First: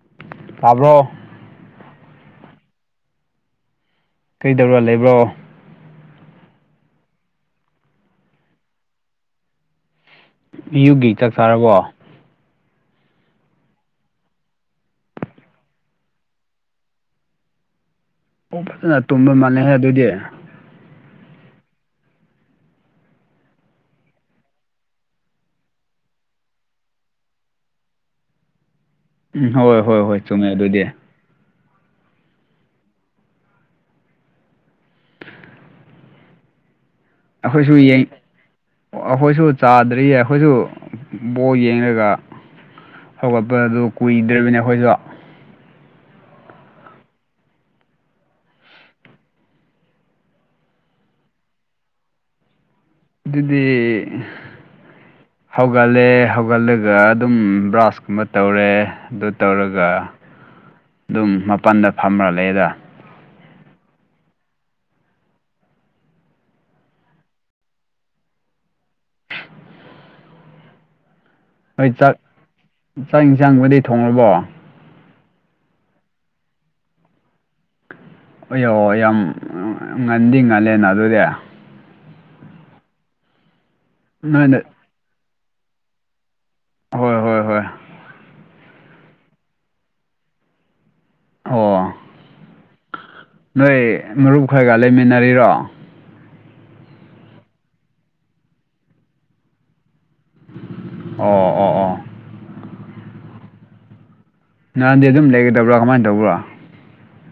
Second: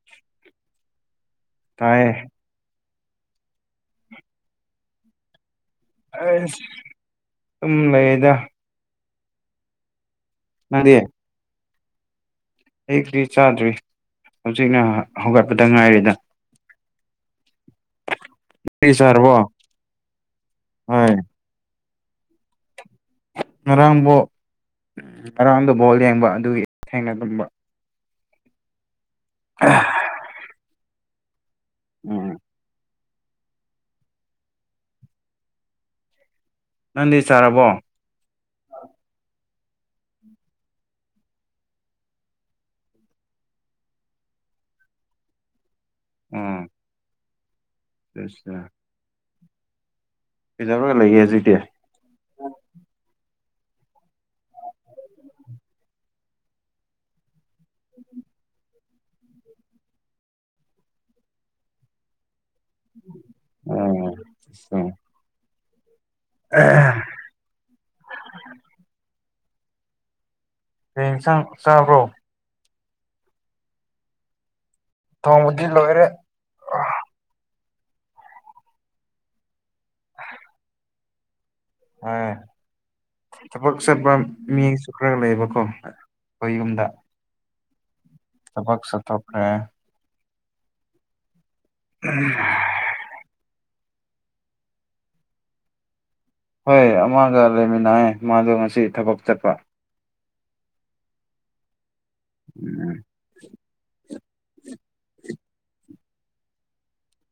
ꯎꯝ ꯇꯥꯕ꯭ꯔꯣ ꯇꯥꯏꯑꯦ ꯀꯩꯗꯧꯔ ꯂꯩꯕ꯭ꯔꯣ ꯑꯩꯁ ꯑꯗꯨꯝ ꯂꯩꯗ ꯑꯌꯨꯛꯒꯤ ꯆꯥꯛ ꯆꯥꯔꯕꯣ ꯑꯌꯨꯛꯇꯤ ꯆꯥꯗ꯭ꯔꯤ ꯍꯧꯖꯤꯛꯅ ꯍꯧꯒꯠꯄꯗ ꯉꯥꯏꯔꯤꯗ ꯑꯣ ꯀ꯭ꯔꯤ ꯐꯖꯅ ꯆꯥꯔꯕꯣ ꯇꯨꯝꯕ ꯃꯥꯜꯂꯦꯍꯦ ꯑꯗꯨꯗꯤ ꯍꯣꯏ ꯉꯔꯥꯡ ꯕꯣꯜ ꯉꯔꯥꯡꯗꯨ ꯕꯣꯜ ꯌꯦꯡꯕ ꯑꯗꯨꯒꯤ ꯊꯦꯡꯅ ꯇꯨꯝꯕ ꯎꯝ ꯍꯣꯏ ꯍꯣꯏ ꯍꯣꯏ ꯆꯨꯝꯃꯦ ꯑꯗꯨꯗꯤ ꯎꯝ ꯅꯪꯗꯤ ꯆꯥꯔꯕꯣ ꯑꯩꯈꯣꯏꯁꯨ ꯑꯩꯈꯣꯏꯁꯨ ꯆꯥꯗ꯭ꯔꯤꯌꯦ ꯑꯩꯈꯣꯏꯁꯨ ꯕꯣꯜ ꯌꯦꯡꯉꯒ ꯍꯧꯒꯠꯄꯗꯣ ꯀꯨꯏꯗ꯭ꯔꯤꯕꯅꯤ ꯑꯩꯈꯣꯏꯁꯨ ꯑꯥ ꯥꯆꯠꯂꯨꯁꯤꯗꯅ ꯀꯩꯗꯧꯔꯒ ꯂꯩꯒꯦ ꯑꯗꯨꯗꯤ ꯑꯗꯨꯗꯤ ꯍꯧꯒꯠꯂꯦ ꯍꯧꯒꯠꯂꯒ ꯑꯗꯨꯝ ꯕ꯭ꯔꯁ ꯀꯨꯝꯕ ꯇꯧꯔꯦ ꯑꯗꯨ ꯇꯧꯔꯒ ꯑꯗꯨꯝ ꯃꯄꯥꯜꯗ ꯐꯝꯃ ꯂꯩꯗ ꯎꯝ [unintelligible] ꯑꯥ ꯀꯩ ꯏꯟꯁꯥꯡ ꯍꯣꯏ ꯆꯥꯕ꯭ꯔꯣ ꯆꯥꯛ ꯆꯥꯛ ꯌꯦꯟꯁꯥꯡꯕꯨꯗꯤ ꯊꯣꯡꯉꯕꯣ ꯊꯣꯡꯕꯗꯤ ꯂꯣꯏꯔꯦ ꯑꯌꯣ ꯌꯥꯝ ꯉꯟꯗꯤ ꯉꯜꯂꯦꯅ ꯑꯗꯨꯗꯤ ꯑꯥ ꯊꯕꯛ ꯆꯠꯄ ꯅꯣꯏꯅ ꯃꯤ ꯈꯔ ꯂꯩꯌꯦꯕꯀꯣ ꯑꯩꯈꯣꯏ ꯌꯨꯝꯗ ꯍꯣꯏ ꯍꯣꯏ ꯍꯣꯏ ꯊꯕꯛ ꯆꯠꯊꯣꯛꯈ꯭ꯔꯦ ꯑꯣ ꯎꯝ ꯅꯣꯏ ꯃꯔꯨꯞ ꯈꯔꯒ ꯂꯩꯃꯤꯟꯅꯔꯤꯔꯣ ꯍꯣꯏ ꯑꯃꯒ ꯂꯩꯃꯤꯟꯅꯑꯦ ꯃꯥꯗꯣ ꯉꯁꯤ ꯊꯕꯛ ꯆꯠꯄ ꯑꯣ ꯑꯣ ꯎꯝ ꯅꯥꯟꯗꯤ ꯑꯗꯨꯝ ꯂꯩꯒꯗꯕ꯭ꯔꯥ ꯀꯃꯥꯏꯅ ꯇꯧꯕ꯭ꯔꯣ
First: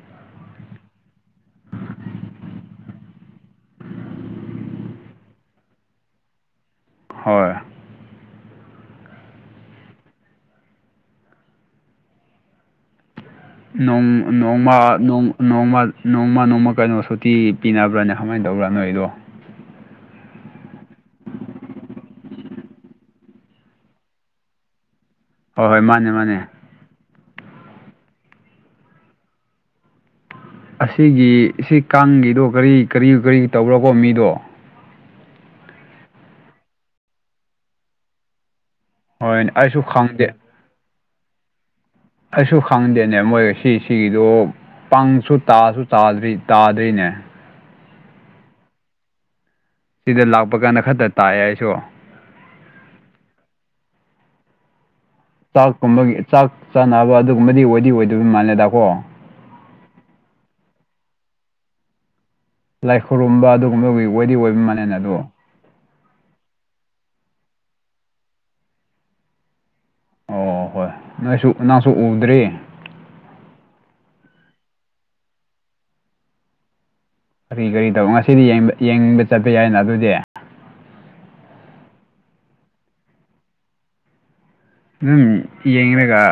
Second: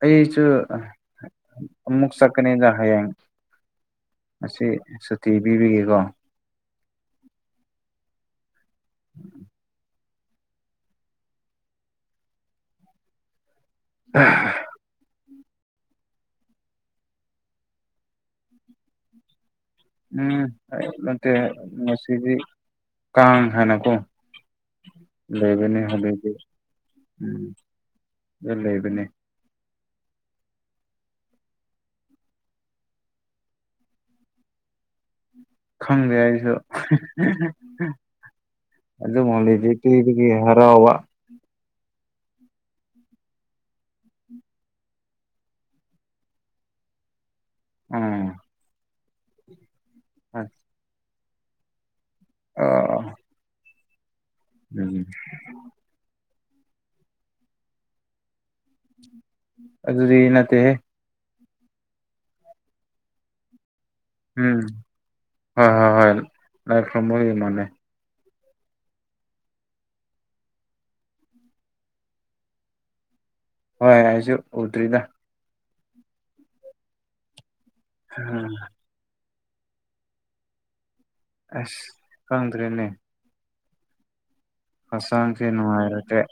ꯑꯩꯁꯨ ꯃꯨꯛ ꯆꯀꯅꯦꯖ ꯍꯌꯦꯡ ꯑꯁꯤ ꯁꯨꯇꯤ ꯄꯤꯕꯤꯒꯦꯀꯣ ꯍꯣꯏ ꯎꯝ ꯅꯣꯡ ꯅꯣꯡꯃ ꯅꯣꯡ ꯅꯣꯡꯃ ꯅꯣꯡꯃ ꯅꯣꯡꯃ ꯀꯩꯅꯣ ꯁꯨꯇꯤ ꯄꯤꯅꯕ꯭ꯔꯅꯦ ꯀꯃꯥꯏꯅ ꯇꯧꯕ꯭ꯔꯥ ꯅꯣꯏ ꯑꯩꯗꯣ ꯎꯝ ꯅꯠꯇꯦ ꯉꯁꯤꯗꯤ ꯀꯥꯡ ꯍꯥꯏꯅꯀꯣ ꯍꯣꯏ ꯂꯩꯕꯅꯤ ꯍꯣꯏ ꯃꯥꯅꯦ ꯍꯧꯖꯤꯛꯗꯤ ꯃꯥꯅꯦ ꯎꯝ ꯂꯩꯕꯅꯦ ꯑꯁꯤꯒꯤ ꯁꯤ ꯀꯥꯡꯒꯤꯗꯣ ꯀꯔꯤ ꯀꯔꯤ ꯀꯔꯤ ꯇꯧꯕ꯭ꯔꯀꯣ ꯃꯤꯗꯣ ꯈꯪꯗꯦ ꯑꯩꯁꯨ ꯑꯗꯨꯏ ꯍꯣꯏꯅꯦ ꯃꯃꯥꯡꯗ ꯑꯩꯁꯨ ꯈꯪꯗꯦ ꯂꯩ ꯍꯔꯥꯎꯕ ꯑꯩꯁꯨ ꯈꯪꯗꯦꯅꯦ ꯃꯣꯏ ꯁꯤꯁꯤꯒꯤꯗꯣ ꯀꯥꯡꯁꯨ ꯇꯥꯁꯨ ꯇꯥꯗ꯭ꯔꯤ ꯇꯥꯗ꯭ꯔꯤꯅꯦ ꯎꯝ ꯁꯤꯗ ꯂꯥꯛꯄ ꯀꯥꯟꯗ ꯈꯛꯇ ꯇꯥꯏꯑꯦ ꯑꯩꯁꯨ ꯑꯣ ꯑꯣ ꯎꯝ ꯆꯥꯛꯀꯨꯝꯕꯒꯤ ꯆꯥꯛ ꯆꯥꯅꯕ ꯑꯗꯨꯒꯨꯝꯕꯗꯤ ꯑꯣꯏꯗꯤ ꯑꯣꯏꯗꯣꯏꯕ ꯃꯥꯜꯂꯦꯗꯥꯛꯀꯣ ꯑꯗꯨꯗꯤ ꯅꯠꯇꯦꯍ ꯂꯥꯏ ꯈꯨꯔꯨꯝꯕ ꯑꯗꯨꯒꯨꯝꯕ ꯑꯣꯏꯗꯤ ꯎꯝ ꯑꯣꯏꯕ ꯃꯜꯂꯅ ꯑꯗꯣ ꯍꯣꯏ ꯍꯣꯏ ꯍꯣꯏ ꯂꯥꯏꯝ ꯃꯅꯦ ꯑꯣ ꯍꯣꯏ ꯅꯣꯏꯁꯨ ꯅꯪꯁꯨ ꯎꯗ꯭ꯔꯤ ꯍꯣꯏ ꯑꯩꯁꯨ ꯎꯗ꯭ꯔꯤꯗ ꯀꯔꯤ ꯀꯔꯤ ꯇꯧ ꯉꯁꯤꯗꯤ ꯌꯦꯡꯅꯤꯡꯕ ꯆꯠꯄ ꯌꯥꯏꯗꯅ ꯑꯗꯨꯗꯤ ꯑꯁ ꯈꯪꯗ꯭ꯔꯦꯅꯦ ꯑꯗꯨꯝ ꯍꯛꯆꯥꯡꯁꯦ ꯅꯨꯡꯉꯥꯏꯔꯗ꯭ꯔꯦ ꯌꯦꯡꯒ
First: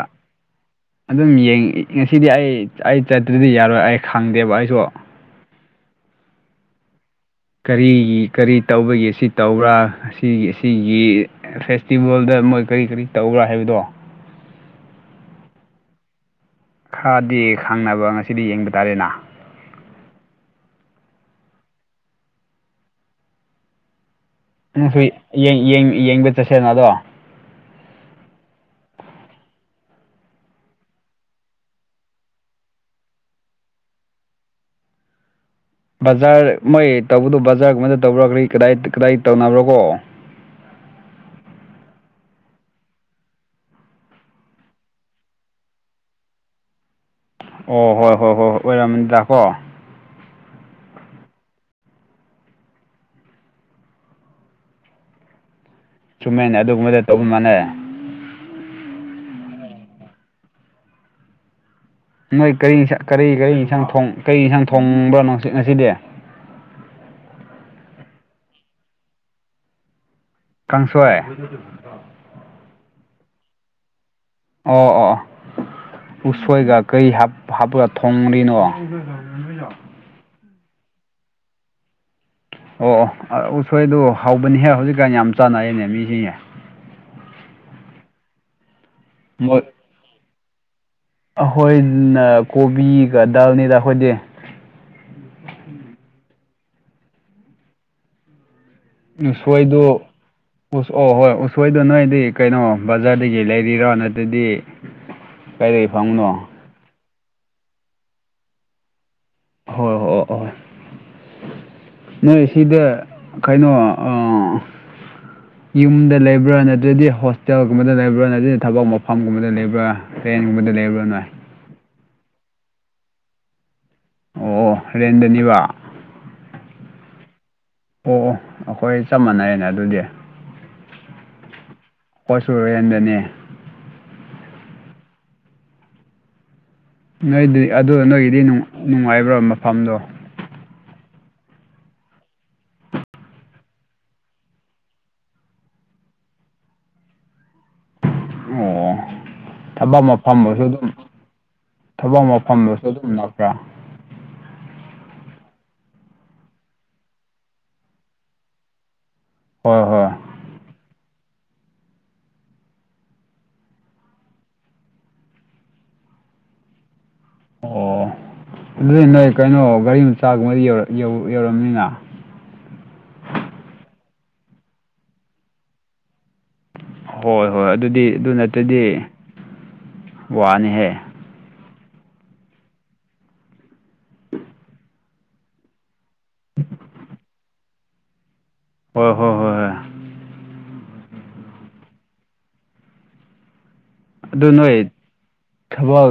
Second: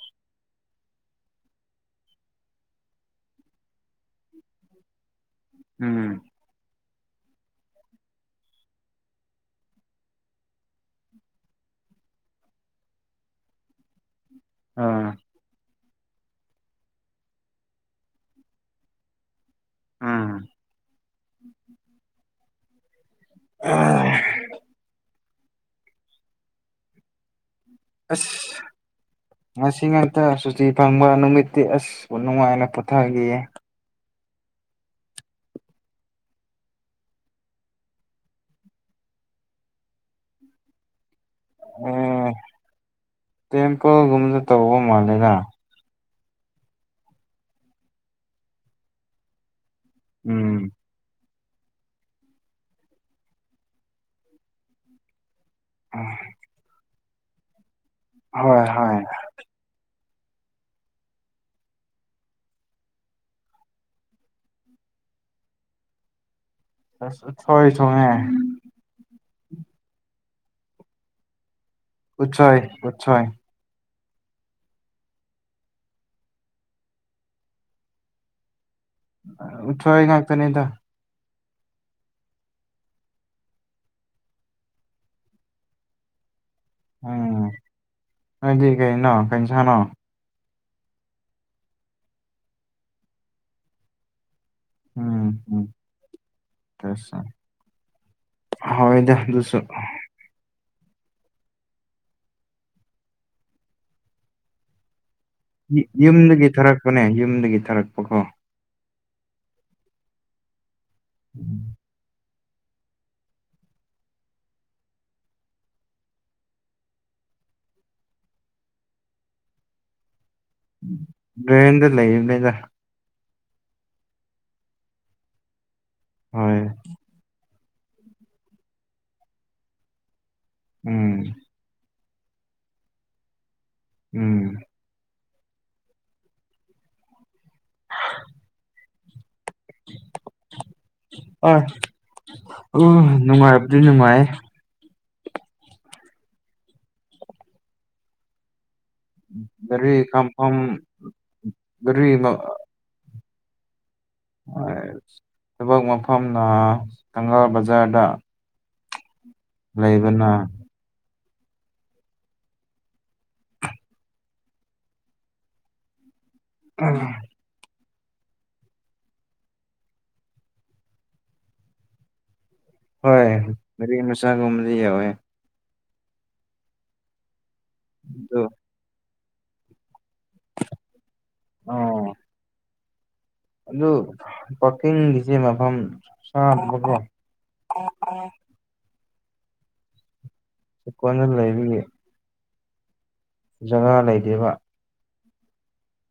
ꯑꯗꯨꯝ ꯌꯦꯡ ꯉꯁꯤꯗꯤ ꯑꯩ ꯑꯩ ꯆꯠꯇ꯭ꯔꯗꯤ ꯌꯥꯔꯣꯏ ꯑꯩ ꯈꯪꯗꯦꯕ ꯑꯩꯁꯨ ꯎꯝ ꯀꯔꯤꯒꯤ ꯀꯔꯤ ꯇꯧꯕꯒꯤ ꯑꯁꯤ ꯇꯧꯕ꯭ꯔꯥ ꯑꯁꯤꯒꯤ ꯑꯁꯤꯒꯤ ꯐꯦꯁꯇꯤꯚꯦꯜꯗ ꯃꯣꯏ ꯀꯔꯤ ꯀꯔꯤ ꯇꯧꯕ꯭ꯔꯥ ꯍꯥꯏꯕꯗꯣ ꯑꯥ ꯈꯔꯗꯤ ꯈꯪꯅꯕ ꯉꯁꯤꯗꯤ ꯌꯦꯡꯕ ꯇꯥꯔꯦꯅꯦ ꯎꯝ [unintelligible] ꯅꯪꯁꯨ ꯌꯦꯡꯕ ꯆꯠꯁꯦꯅ ꯑꯗꯣ ꯑꯁ ꯉꯁꯤ ꯉꯥꯛꯇ ꯁꯨꯇꯤ ꯐꯪꯕ ꯅꯨꯃꯤꯠꯇꯤ ꯑꯁ ꯅꯨꯡꯉꯥꯏꯅ ꯄꯨꯊꯈꯤꯌꯦ ꯕꯖꯥꯔ ꯃꯣꯏ ꯇꯧꯕꯗꯣ ꯕꯖꯥꯔꯒꯨꯝꯃꯥꯏꯗ ꯇꯧꯕ꯭ꯔꯥꯒꯔꯤ ꯀꯗꯥꯏ ꯀꯗꯥꯏ ꯇꯧꯅꯕ꯭ꯔꯣ ꯀꯣ ꯑꯦ ꯇꯦꯝꯄꯜꯒꯨꯝꯕꯗ ꯇꯧꯕ ꯃꯥꯜꯂꯦꯗ ꯑꯣ ꯍꯣꯏ ꯍꯣꯏ ꯍꯣꯏ ꯍꯣꯏ ꯑꯣꯏꯔꯝꯃꯅꯤꯗꯀꯣ ꯎꯝ [unintelligible] ꯆꯨꯝꯃꯦꯟ ꯑꯗꯨꯒꯨꯝꯕꯗ ꯇꯧꯕ ꯃꯥꯟꯅꯦ ꯍꯣꯏ ꯍꯣꯏ ꯅꯣꯏ ꯀꯔꯤ ꯀꯔꯤ ꯀꯔꯤ ꯏꯟꯁꯥꯡ ꯀꯔꯤ ꯏꯟꯁꯥꯡ ꯊꯣꯡꯕꯅꫭ ꯉꯁꯤꯗꯤ [unintelligible] ꯀꯥꯡꯁꯣꯏ ꯎꯠꯁꫭꯏ ꯎꯠꯁꫭꯏ ꯑꯣ ꯑꯣ ꯎꯁꯣꯏꯒ ꯀꯩ ꯍꯥꯞ ꯍꯥꯞꯄ ꯊꯣꯡꯔꯤꯅꯣ꯫ ꯑꯥ ꯎꯁꯣꯏ ꯉꯥꯛꯇꯅꯤꯗ ꯑꯣ ꯑꯣ ꯎꯁꯣꯏꯗꯨ ꯍꯧꯕꯅꯤꯍꯦ ꯍꯧꯖꯤꯛꯀꯥꯟ ꯌꯥꯝ ꯆꯥꯟꯅꯩꯅꯦ ꯃꯤꯁꯤꯡꯁꯦ꯫ ꯎꯝ ꯅꯣꯏꯗꯤ ꯀꯩꯅꯣ ꯀꯩꯏꯟꯁꯥꯡꯅꯣ꯫ ꯑꯈꯣꯏꯅ ꯀꯣꯕꯤꯒ ꯗꯥꯜꯅꯤꯗ ꯑꯈꯣꯏꯗꯤ ꯎꯝꯝ [unintelligible] ꯍꯣꯏꯗ [unintelligible] ꯁꯣꯏꯗꯨ ꯎꯁ ꯑꯣ ꯍꯣꯏ ꯎꯁꯣꯏꯗꯣ ꯅꯣꯏꯗꯤ ꯀꯩꯅꯣ ꯕꯖꯥꯔꯗꯒꯤ ꯂꯩꯔꯤꯔꯣ ꯅꯠꯇ꯭ꯔꯗꯤ ꯀꯥꯏꯗꯒꯤ ꯌꯨꯝꯗꯒꯤ ꯐꯪꯕꯅꯣ ꯊꯥꯔꯛꯄꯅꯦ ꯌꯨꯝꯗꯒꯤ ꯊꯥꯔꯛꯄꯀꯣ ꯍꯣꯏ ꯍꯣꯏ ꯍ ꯍꯣꯏ [inaudible] ꯅꯣꯏ ꯁꯤꯗ ꯀꯩꯅꯣ ꯌꯨꯝꯗ ꯂꯩꯕ꯭ꯔꯥ ꯅꯠꯇ꯭ꯔꯗꯤ ꯍꯣꯁꯇꯦꯜꯒꯨꯝꯕꯗ ꯂꯩꯕ꯭ꯔꯥ ꯅꯠꯇ꯭ꯔꯗꯤ ꯊꯕꯛ ꯃꯐꯝꯒꯨꯝꯕꯗ ꯂꯩꯕ꯭ꯔꯥ ꯇ꯭ꯔꯦꯟꯒꯨꯝꯕꯗ ꯂꯩꯕ꯭ꯔꯥ ꯅꫭꯏ [unintelligible] ꯑꯣ ꯑꯣ ꯍꯣꯔꯦꯟꯗꯅꯤꯕ꯫ ꯍꯣꯏ ꯑꯣꯑꯣ ꯑꯈꯣꯏ ꯆꯞ ꯃꯥꯟꯅꯩꯅꯦ ꯑꯗꯨꯗꯤ ꯎꯝ ꯃꯣꯏꯁꯨ ꯔꯦꯟꯗꯅꯦ꯫ ꯎꯝ ꯅꯣꯏꯗꯤ ꯑꯗꯨ ꯅꯣꯏꯒꯤꯗꯤ ꯅꯨꯡꯉꯥꯏꯕ꯭ꯔꯥ ꯃꯐꯝꯗꯣ ꯍꯣꯏ ꯎ ꯅꯨꯡꯉꯥꯏꯕꯗꯤ ꯅꯨꯡꯉꯥꯏꯌꯦ꯫ ꯑꯣ [inaudible] ꯊꯕꯛ ꯃꯐꯝ ꯀꯥꯝꯐꯝ ꯑꯣꯏꯁꯨ ꯑꯗꯨꯝ ꯒꯥꯔꯤ ꯊꯕꯛ ꯃꯐꯝꯗꯁꯨ ꯑꯗꯨꯝ ꯅꯥꯛꯄ꯭ꯔꯥ꯫ [unintelligible] ꯊꯕꯛ ꯃꯐꯝꯅ ꯊꯪꯒꯥꯜ ꯕꯖꯥꯔꯗ꯫ ꯍꯣꯏ ꯍꯣꯏ ꯂꯩꯕꯅ ꯎꯝ ꯑꯣ ꯑꯗꯨꯗꯤ ꯅꯣꯏ ꯀꯩꯅꯣ ꯒꯥꯔꯤ ꯃꯆꯥꯒꯨꯝꯕꯗꯤ ꯌꯧ ꯌꯧꯔꯝꯅꯤꯅ꯫ ꯍꯣꯏ ꯒꯔꯤ ꯃꯆꯥꯒꯨꯝꯕꯗꯤ ꯌꯥꯎꯋꯦ꯫ ꯍꯣꯏ ꯍꯣꯏ ꯑꯗꯨꯗꯤ ꯑꯗꯨ ꯅꯠꯇ꯭ꯔꯗꯤ ꯋꯥꯅꯤꯍꯦ꯫ ꯑꯣ ꯑꯗꯨ ꯄꯥꯛꯀꯤꯡꯒꯤꯁꯦ ꯃꯐꯝ ꯆꯥꯗꯕꯀꯣ [unintelligible] ꯍꯣꯏ ꯍꯣꯏ ꯍꯣꯏ ꯍꯣꯏ ꯑꯩ ꯀꯣꯟꯅ ꯂꯩꯔꯤꯌꯦ꯫ ꯖꯒ ꯂꯩ ꯑꯗꯨ ꯅꯣꯏ ꯊꯕꯛ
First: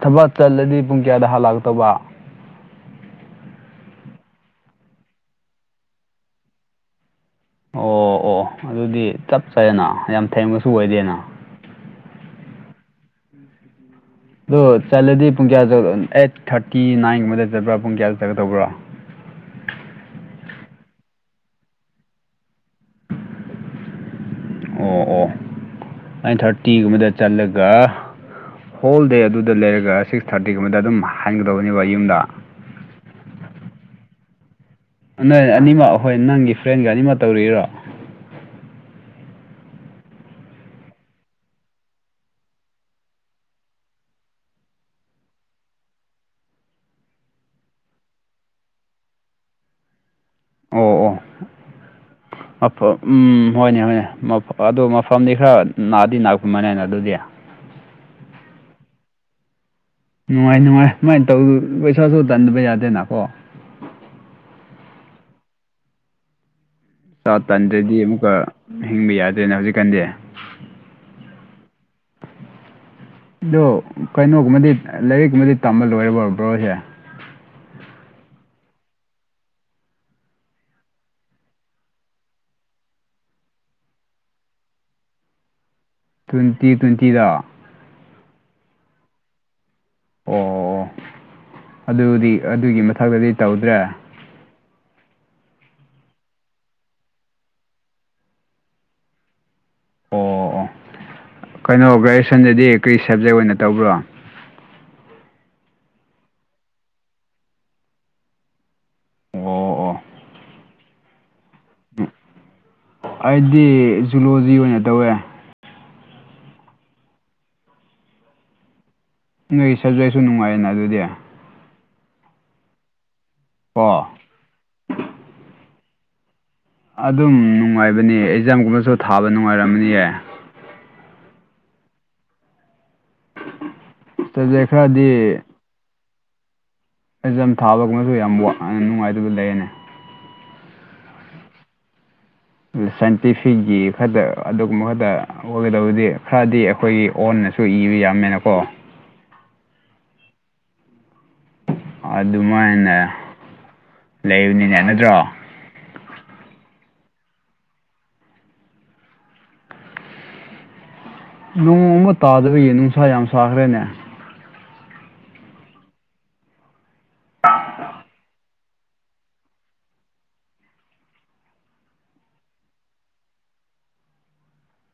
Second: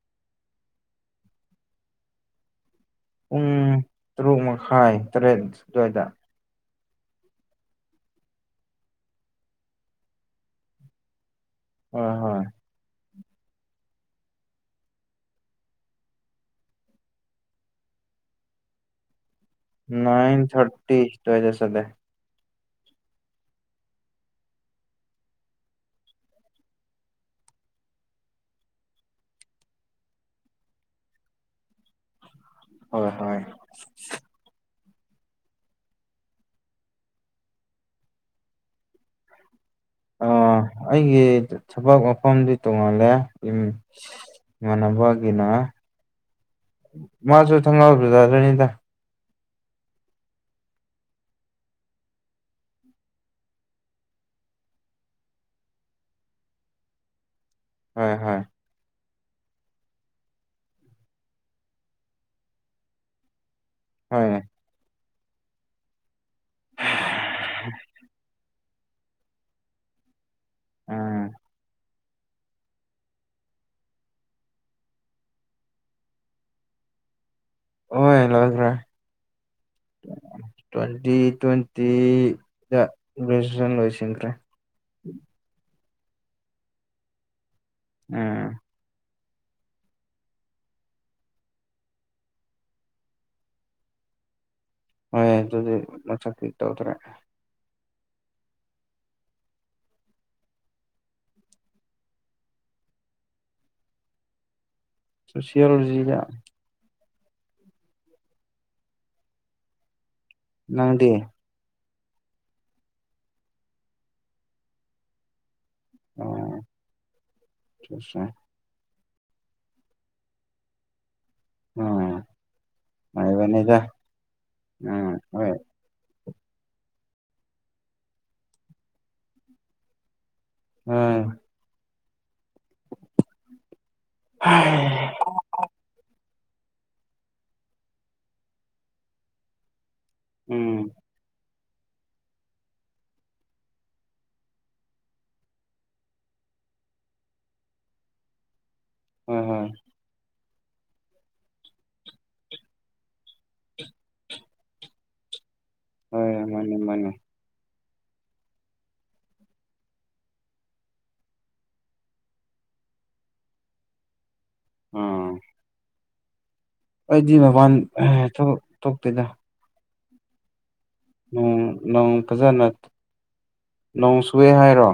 ꯊꯕꯛ ꯆꯠꯂꯗꯤ ꯄꯨꯡ ꯀꯌꯥꯗ ꯍꯜꯂꯛ ꯇꯧꯕ꯫ ꯄꯨꯡ ꯇꯔꯨꯛ ꯃꯈꯥꯏ ꯇꯔꯦꯠ ꯁꯨꯋꯥꯏꯗ꯫ ꯑꯣ ꯑꯣ ꯑꯗꯨꯗꯤ ꯆꯞ ꯆꯥꯩꯅ ꯌꯥꯝ ꯊꯦꯡꯕꯁꯨ ꯑꯣꯏꯗꯦꯅ ꯑꯣ ꯍꯣꯏ ꯑꯗꯣ ꯆꯠꯂꯔꯗꯤ ꯄꯨꯡ ꯀꯌꯥꯁꯨ ꯑꯦꯠ ꯊ꯭ꯔꯥꯇꯤ ꯅꯥꯏꯟꯒꯨꯝꯕꯗ ꯆꯠꯄ꯭ꯔꯥ ꯄꯨꯡ ꯀꯌꯥ ꯆꯠꯀꯗꯧꯕꯔ꯫ ꯅꯥꯏꯟ ꯊ꯭ꯔꯥꯇꯤ ꯑꯗꯨꯋꯥꯏꯗ ꯆꯠꯂꯦ꯫ ꯑꯣ ꯑꯣ ꯅꯥꯏꯟ ꯊ꯭ꯔꯥꯇꯤꯒꯨꯝꯕꯗ ꯆꯠꯂꯒ ꯍꯣꯜ ꯗꯦ ꯑꯗꯨꯗ ꯂꯩꯔꯒ ꯁꯤꯛꯁ ꯊ꯭ꯔꯥꯇꯤꯒꯨꯝꯕꯗ ꯑꯗꯨꯝ ꯍꯥꯏꯒꯗꯕꯅꯦꯕ ꯌꯨꯝꯗ꯫ ꯍꯣꯏ ꯍꯣꯏ ꯅꯣꯏ ꯑꯅꯤꯃꯛ ꯑꯈꯣꯏ ꯅꯪꯒꯤ ꯐ꯭ꯔꯦꯟꯒ ꯑꯅꯤꯃꯛ ꯇꯧꯔꯛꯏꯔꯣ꯫ ꯑꯥ ꯑꯩꯒꯤ ꯊꯕꯛ ꯃꯐꯝꯗꯤ ꯇꯣꯡꯉꯥꯜꯂꯦ ꯎꯝ ꯃꯅꯥꯕꯒꯤꯅ ꯃꯥꯁꯨ ꯊꯪꯒꯥꯜ ꯕꯖꯔꯗꯅꯤꯗ꯫ ꯑꯣ ꯑꯣ ꯃꯐꯝ ꯎꯝ ꯍꯣꯏꯅꯦ ꯍꯣꯏꯅꯦ ꯑꯗꯨ ꯃꯐꯝꯗꯤ ꯈꯔ ꯅꯥꯗꯤ ꯅꯥꯛꯄ ꯃꯅꯦꯅ ꯑꯗꯨꯗꯤ ꯍꯣꯏ ꯍꯣꯏ ꯅꯨꯡꯉꯥꯏ ꯅꯨꯡꯉꯥꯏ ꯁꯨꯃꯥꯏꯅ ꯇꯧ ꯄꯩꯁꯥꯁꯨ ꯇꯟꯗꯕ ꯌꯥꯗꯦꯅꯀꯣ ꯍꯣꯢ ꯆꯥꯛ ꯇꯟꯗ꯭ꯔꯗꯤ ꯑꯃꯨꯛꯀ ꯍꯤꯡꯕ ꯌꯥꯗ꯭ꯔꯦꯅ ꯍꯧꯖꯤꯛꯀꯥꯟꯗꯤ ꯎꯝ ꯑꯗꯣ ꯀꯩꯅꯣꯒꯨꯝꯕꯗꯤ ꯂꯥꯏꯔꯤꯛꯀꯨꯝꯕꯗꯤ ꯇꯝꯕ ꯂꯣꯏꯔꯕꯣ ꯕ꯭ꯔꯣꯁꯦ ꯑꯣꯢ ꯂꯣꯢꯈ꯭ꯔꯦ ꯇ꯭ꯋꯦꯟꯇꯤ ꯇ꯭ꯋꯦꯟꯇꯤꯗ ꯒ꯭ꯔꯦꯖꯨꯑꯦꯁꯟ ꯂꯣꯏꯁꯤꯟꯈ꯭ꯔꯦ ꯇ꯭ꯋꯦꯟꯇꯤ ꯇ꯭ꯋꯦꯟꯇꯤꯖ [unintelligible] ꯑꯣ ꯑꯣ ꯑꯗꯨꯗꯤ ꯑꯗꯨꯒꯤ ꯃꯊꯛꯇꯗꯤ ꯇꯧꯗ꯭ꯔꯦ꯫ ꯍꯣꯏ ꯑꯗꯨꯗꯤ ꯃꯊꯛꯀꯤ ꯇꯧꯗ꯭ꯔꯦ꯫ ꯑꯣ ꯑꯣ ꯀꯩꯅꯣ ꯒ꯭ꯔꯦꯖꯨꯁꯟꯗꯗꯤ ꯀꯔꯤ ꯁꯕꯖꯦꯛ ꯑꯣꯏꯅ ꯇꯧꯕ꯭ꯔꯣ꯫ [unintelligible] ꯑꯣ ꯑꯣ ꯅꯪꯗꯤ ꯑꯩꯗꯤ ꯖꯨꯂꯣꯖꯤ ꯑꯣꯏꯅ ꯇꯧꯋꯦ꯫ ꯑꯣ [unintelligible] ꯅꯣꯏ ꯁꯕꯖꯦꯛꯁꯨ ꯅꯨꯡꯉꯥꯏꯌꯦꯅ ꯑꯗꯨꯗꯤ ꯎꯝ ꯃꯕꯅꯤꯗ ꯀꯣ ꯎꯝ ꯍꯣꯏ ꯑꯗꯨꯝ ꯅꯨꯡꯉꯥꯏꯕꯅꯦ ꯑꯦꯛꯖꯥꯝꯒꯨꯝꯕꯁꯨ ꯊꯥꯕ ꯅꯨꯡꯉꯥꯏꯔꯝꯃꯅꯤꯌꯦ ꯎꯝ ꯇꯖꯩ ꯈꯔꯗꯤ ꯑꯩꯖꯝ ꯊꯥꯕꯒꯨꯕꯁꯨ ꯌꯥꯝ ꯋꯥꯅ ꯅꯨꯡꯉꯥꯏꯗꯨꯕ ꯂꯩꯌꯦꯅꯦ ꯎꯝ ꯁꯥꯏꯟꯇꯤꯐꯤꯛꯀꯤ ꯈꯛꯇ ꯑꯗꯨꯒꯨꯝꯕ ꯈꯛꯇ ꯑꯣꯏꯒꯗꯕꯗꯤ ꯈꯔꯗꯤ ꯑꯩꯈꯣꯏꯒꯤ ꯑꯣꯟꯅꯁꯨ ꯏꯕ ꯌꯥꯝꯃꯦꯅꯀꯣ ꯍꯣꯏ ꯍꯣꯏ ꯑꯗꯨꯃꯥꯏꯅ ꯂꯩꯕꯅꯤꯅꯦ ꯅꯠꯇ꯭ꯔꯣ ꯍꯣꯏ ꯃꯥꯅꯤ ꯃꯥꯅꯤ ꯅꯣꯡ ꯒꯨꯝꯕ ꯇꯥꯗꯕꯩ ꯅꯨꯡꯁꯥ ꯌꯥꯝ ꯁꯥꯈ꯭ꯔꯦꯅꯦ ꯑꯣ ꯑꯩꯗꯤ ꯃꯄꯥꯟ ꯊꯣ ꯊꯣꯛꯇꯣꯏꯗ ꯅꯣꯡ ꯐꯖꯅ ꯅꯣꯡ ꯁꯨꯑꯦ ꯍꯥꯏꯔꯣ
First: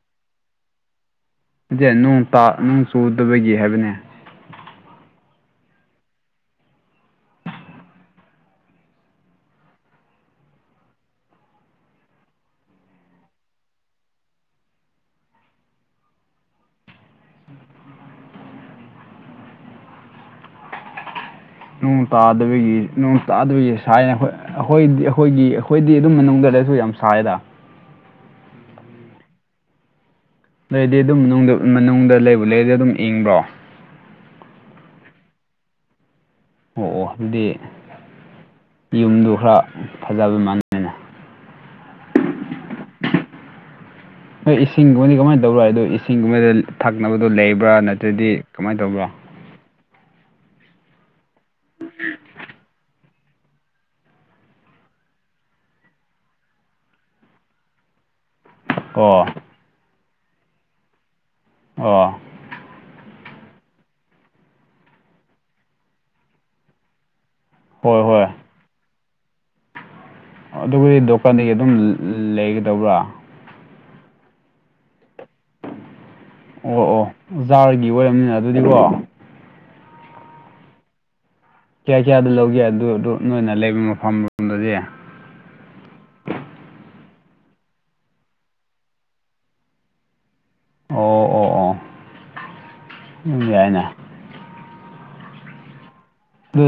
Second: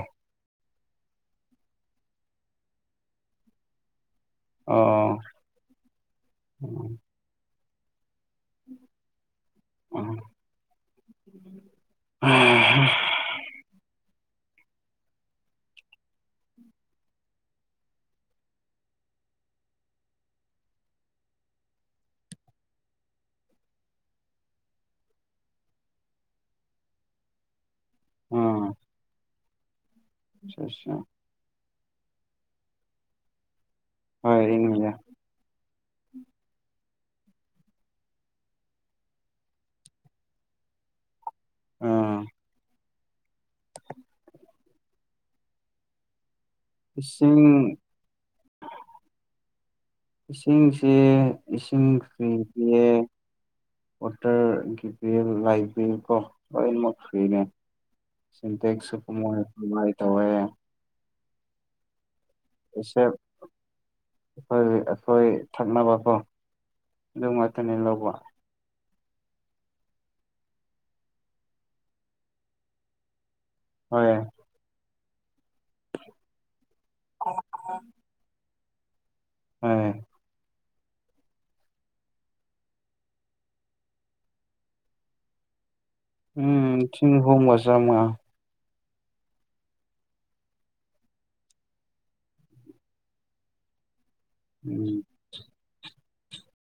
ꯅꯠꯇꯦ ꯅꯣꯡ ꯇꯥ ꯅꯣꯡ ꯆꯨꯗꯕꯒꯤ ꯍꯥꯏꯕꯅꯦ ꯑꯣ [unintelligible] ꯅꯣꯡ ꯇꯥꯗꯕꯒꯤ ꯅꯣꯡ ꯇꯥꯗꯕꯒꯤ ꯁꯥꯏꯌꯦ ꯑꯩꯈꯣꯏ ꯑꯩꯈꯣꯏꯗꯤ ꯑꯩꯈꯣꯏꯒꯤ ꯑꯩꯈꯣꯏꯗꯤ ꯑꯗꯨꯝ ꯃꯅꯨꯡꯗ ꯂꯩꯔꯁꯨ ꯌꯥꯝ ꯁꯥꯏꯗ ꯑꯣ ꯅꯣꯏꯗꯤ ꯑꯗꯨꯝ ꯃꯅꯨꯡꯗ ꯃꯅꯨꯡꯗ ꯂꯩꯕꯨ ꯂꯩꯔꯗꯤ ꯑꯗꯨꯝ ꯏꯪꯕ꯭ꯔꯣ ꯍꯣꯏ ꯏꯪꯉꯤꯗ ꯑꯣ ꯑꯣ ꯑꯗꯨꯗꯤ ꯌꯨꯝꯗꯨ ꯈꯔ ꯐꯖꯕ ꯃꯅ ꯑꯥ [unintelligible] ꯍꯣꯏ ꯏꯁꯤꯡꯒꯨꯝꯕꯗꯤ ꯀꯃꯥꯏꯅ ꯇꯧꯕ꯭ꯔꯣ ꯑꯗꯣ ꯏꯁꯤꯡꯒꯨꯝꯕꯗ ꯊꯛꯅꯕꯗꯣ ꯂꯩꯕ꯭ꯔꯥ ꯏꯁꯤꯡ ꯅꯠꯇ꯭ꯔꯗꯤ ꯀꯃꯥꯏꯅ ꯇꯧꯕ꯭ꯔꯣ ꯏꯁꯤꯡꯁꯦ ꯏꯁꯤꯡ [unintelligible] ꯑꯣꯇꯔ ꯀꯤ ꯄꯦꯜ ꯂꯥꯏꯕꯤ ꯀꯣ ꯂꯣꯏ ꯃꯛꯈ꯭ꯔꯦꯅꯦ ꯁꯤꯟꯇꯦꯛꯁꯨ ꯑꯣ ꯄꯨꯝꯃꯣꯏ ꯄꯨꯝꯃꯥꯏ ꯇꯧꯋꯦ ꯌꯦ ꯑꯣ ꯏꯁ ꯑꯩꯈꯣꯏ ꯑꯩꯈꯣꯏ ꯊꯛꯅꯕꯀꯣ ꯑꯗꯨ ꯉꯥꯛꯇꯅꯦ ꯍꯣꯏ ꯂꯧꯕ ꯍꯣꯏ ꯑꯗꯨꯕꯨꯗꯤ ꯗꯨꯀꯥꯟꯗꯒꯤ ꯑꯗꯨꯝ ꯂꯩꯒꯗꯧꯕ꯭ꯔꯥ ꯍ ꯑꯣ ꯑꯣ ꯖꯥꯔꯒꯤ ꯑꯣꯏꯔꯕꯅꯤꯅ ꯑꯗꯨꯗꯤꯀꯣ ꯎꯝ ꯀꯌꯥ ꯀꯌꯥꯗꯣ ꯂꯧꯒꯦ ꯑꯗꯨ ꯑꯗꯨ ꯅꯣꯏꯅ ꯂꯩꯕ ꯃꯐꯝꯣꯝꯗꯗꯤ ꯎꯝ ꯊꯤꯡ ꯍꯣ ꯃꯖꯃꯥ ꯑꯣ ꯑꯣ ꯑꯣ ꯌꯥꯏꯅ ꯎꯝ ꯑꯗꯨ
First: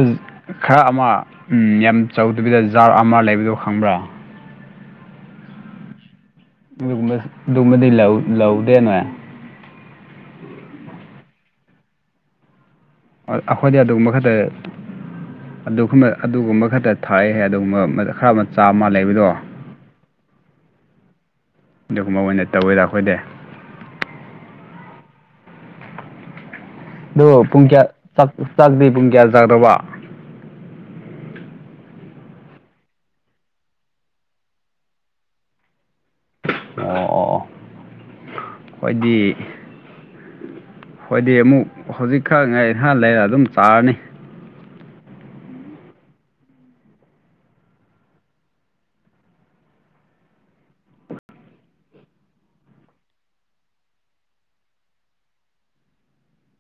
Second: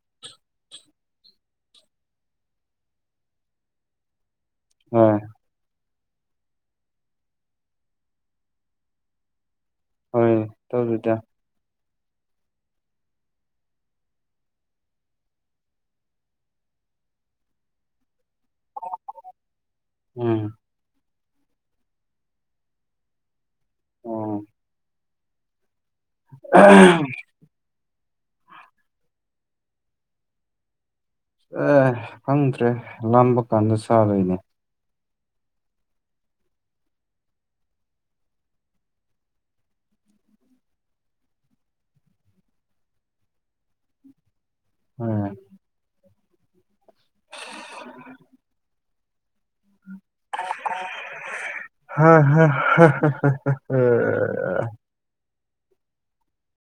ꯈꯔ ꯑꯃ ꯌꯥꯝ ꯆꯥꯎꯗꯕꯤꯗ ꯖꯥꯔ ꯑꯃ ꯂꯩꯕꯗꯣ ꯈꯪꯕ꯭ꯔꯥ ꯍꯣꯏ ꯑꯗꯨꯒꯨꯝꯕꯥ ꯑꯗꯨꯒꯨꯝꯕꯥꯗꯤ ꯂꯧꯗꯦ ꯅꯣꯏ ꯍꯣꯏ ꯇꯧꯗꯦꯗ ꯑꯩꯈꯣꯏꯗꯤ ꯑꯗꯨꯒꯨꯝꯕ ꯈꯛꯇ ꯑꯗꯨꯒꯨꯝꯕ ꯑꯗꯨꯒꯨꯝꯕ ꯈꯛꯇ ꯊꯥꯏ ꯍꯥꯏ ꯑꯗꯨꯒꯨꯝꯕ ꯈꯔ ꯆꯥꯃ ꯂꯩꯕꯗꯣ ꯎꯝ ꯑꯗꯨꯒꯨꯝꯕ ꯑꯣꯏꯅ ꯇꯧꯋꯦꯗ ꯑꯩꯈꯣꯏꯗꯤ ꯑꯣ ꯑ ꯑꯗꯣ ꯄꯨꯡ ꯀꯌꯥ ꯆꯥꯛꯗꯦ ꯄꯨꯡ ꯀꯌꯥ ꯆꯥꯛꯗꯕ ꯑꯦ ꯈꯪꯗ꯭ꯔꯦ ꯂꯥꯝꯕ ꯀꯥꯟꯗ ꯆꯥꯗꯣꯏꯅꯦ ꯑꯣ ꯑꯣ ꯑꯩ ꯈꯣꯏꯗꯤ ꯍꯣꯏꯗꯤ ꯑꯃꯨꯛ ꯍꯧꯖꯤꯛ ꯈꯛ ꯉꯥꯏꯍꯥꯛ ꯂꯩꯔ ꯑꯗꯨꯝ ꯆꯥꯔꯅꯤ ꯍꯣꯢ [unintelligible] [unintelligible] ꯍꯥ ꯍ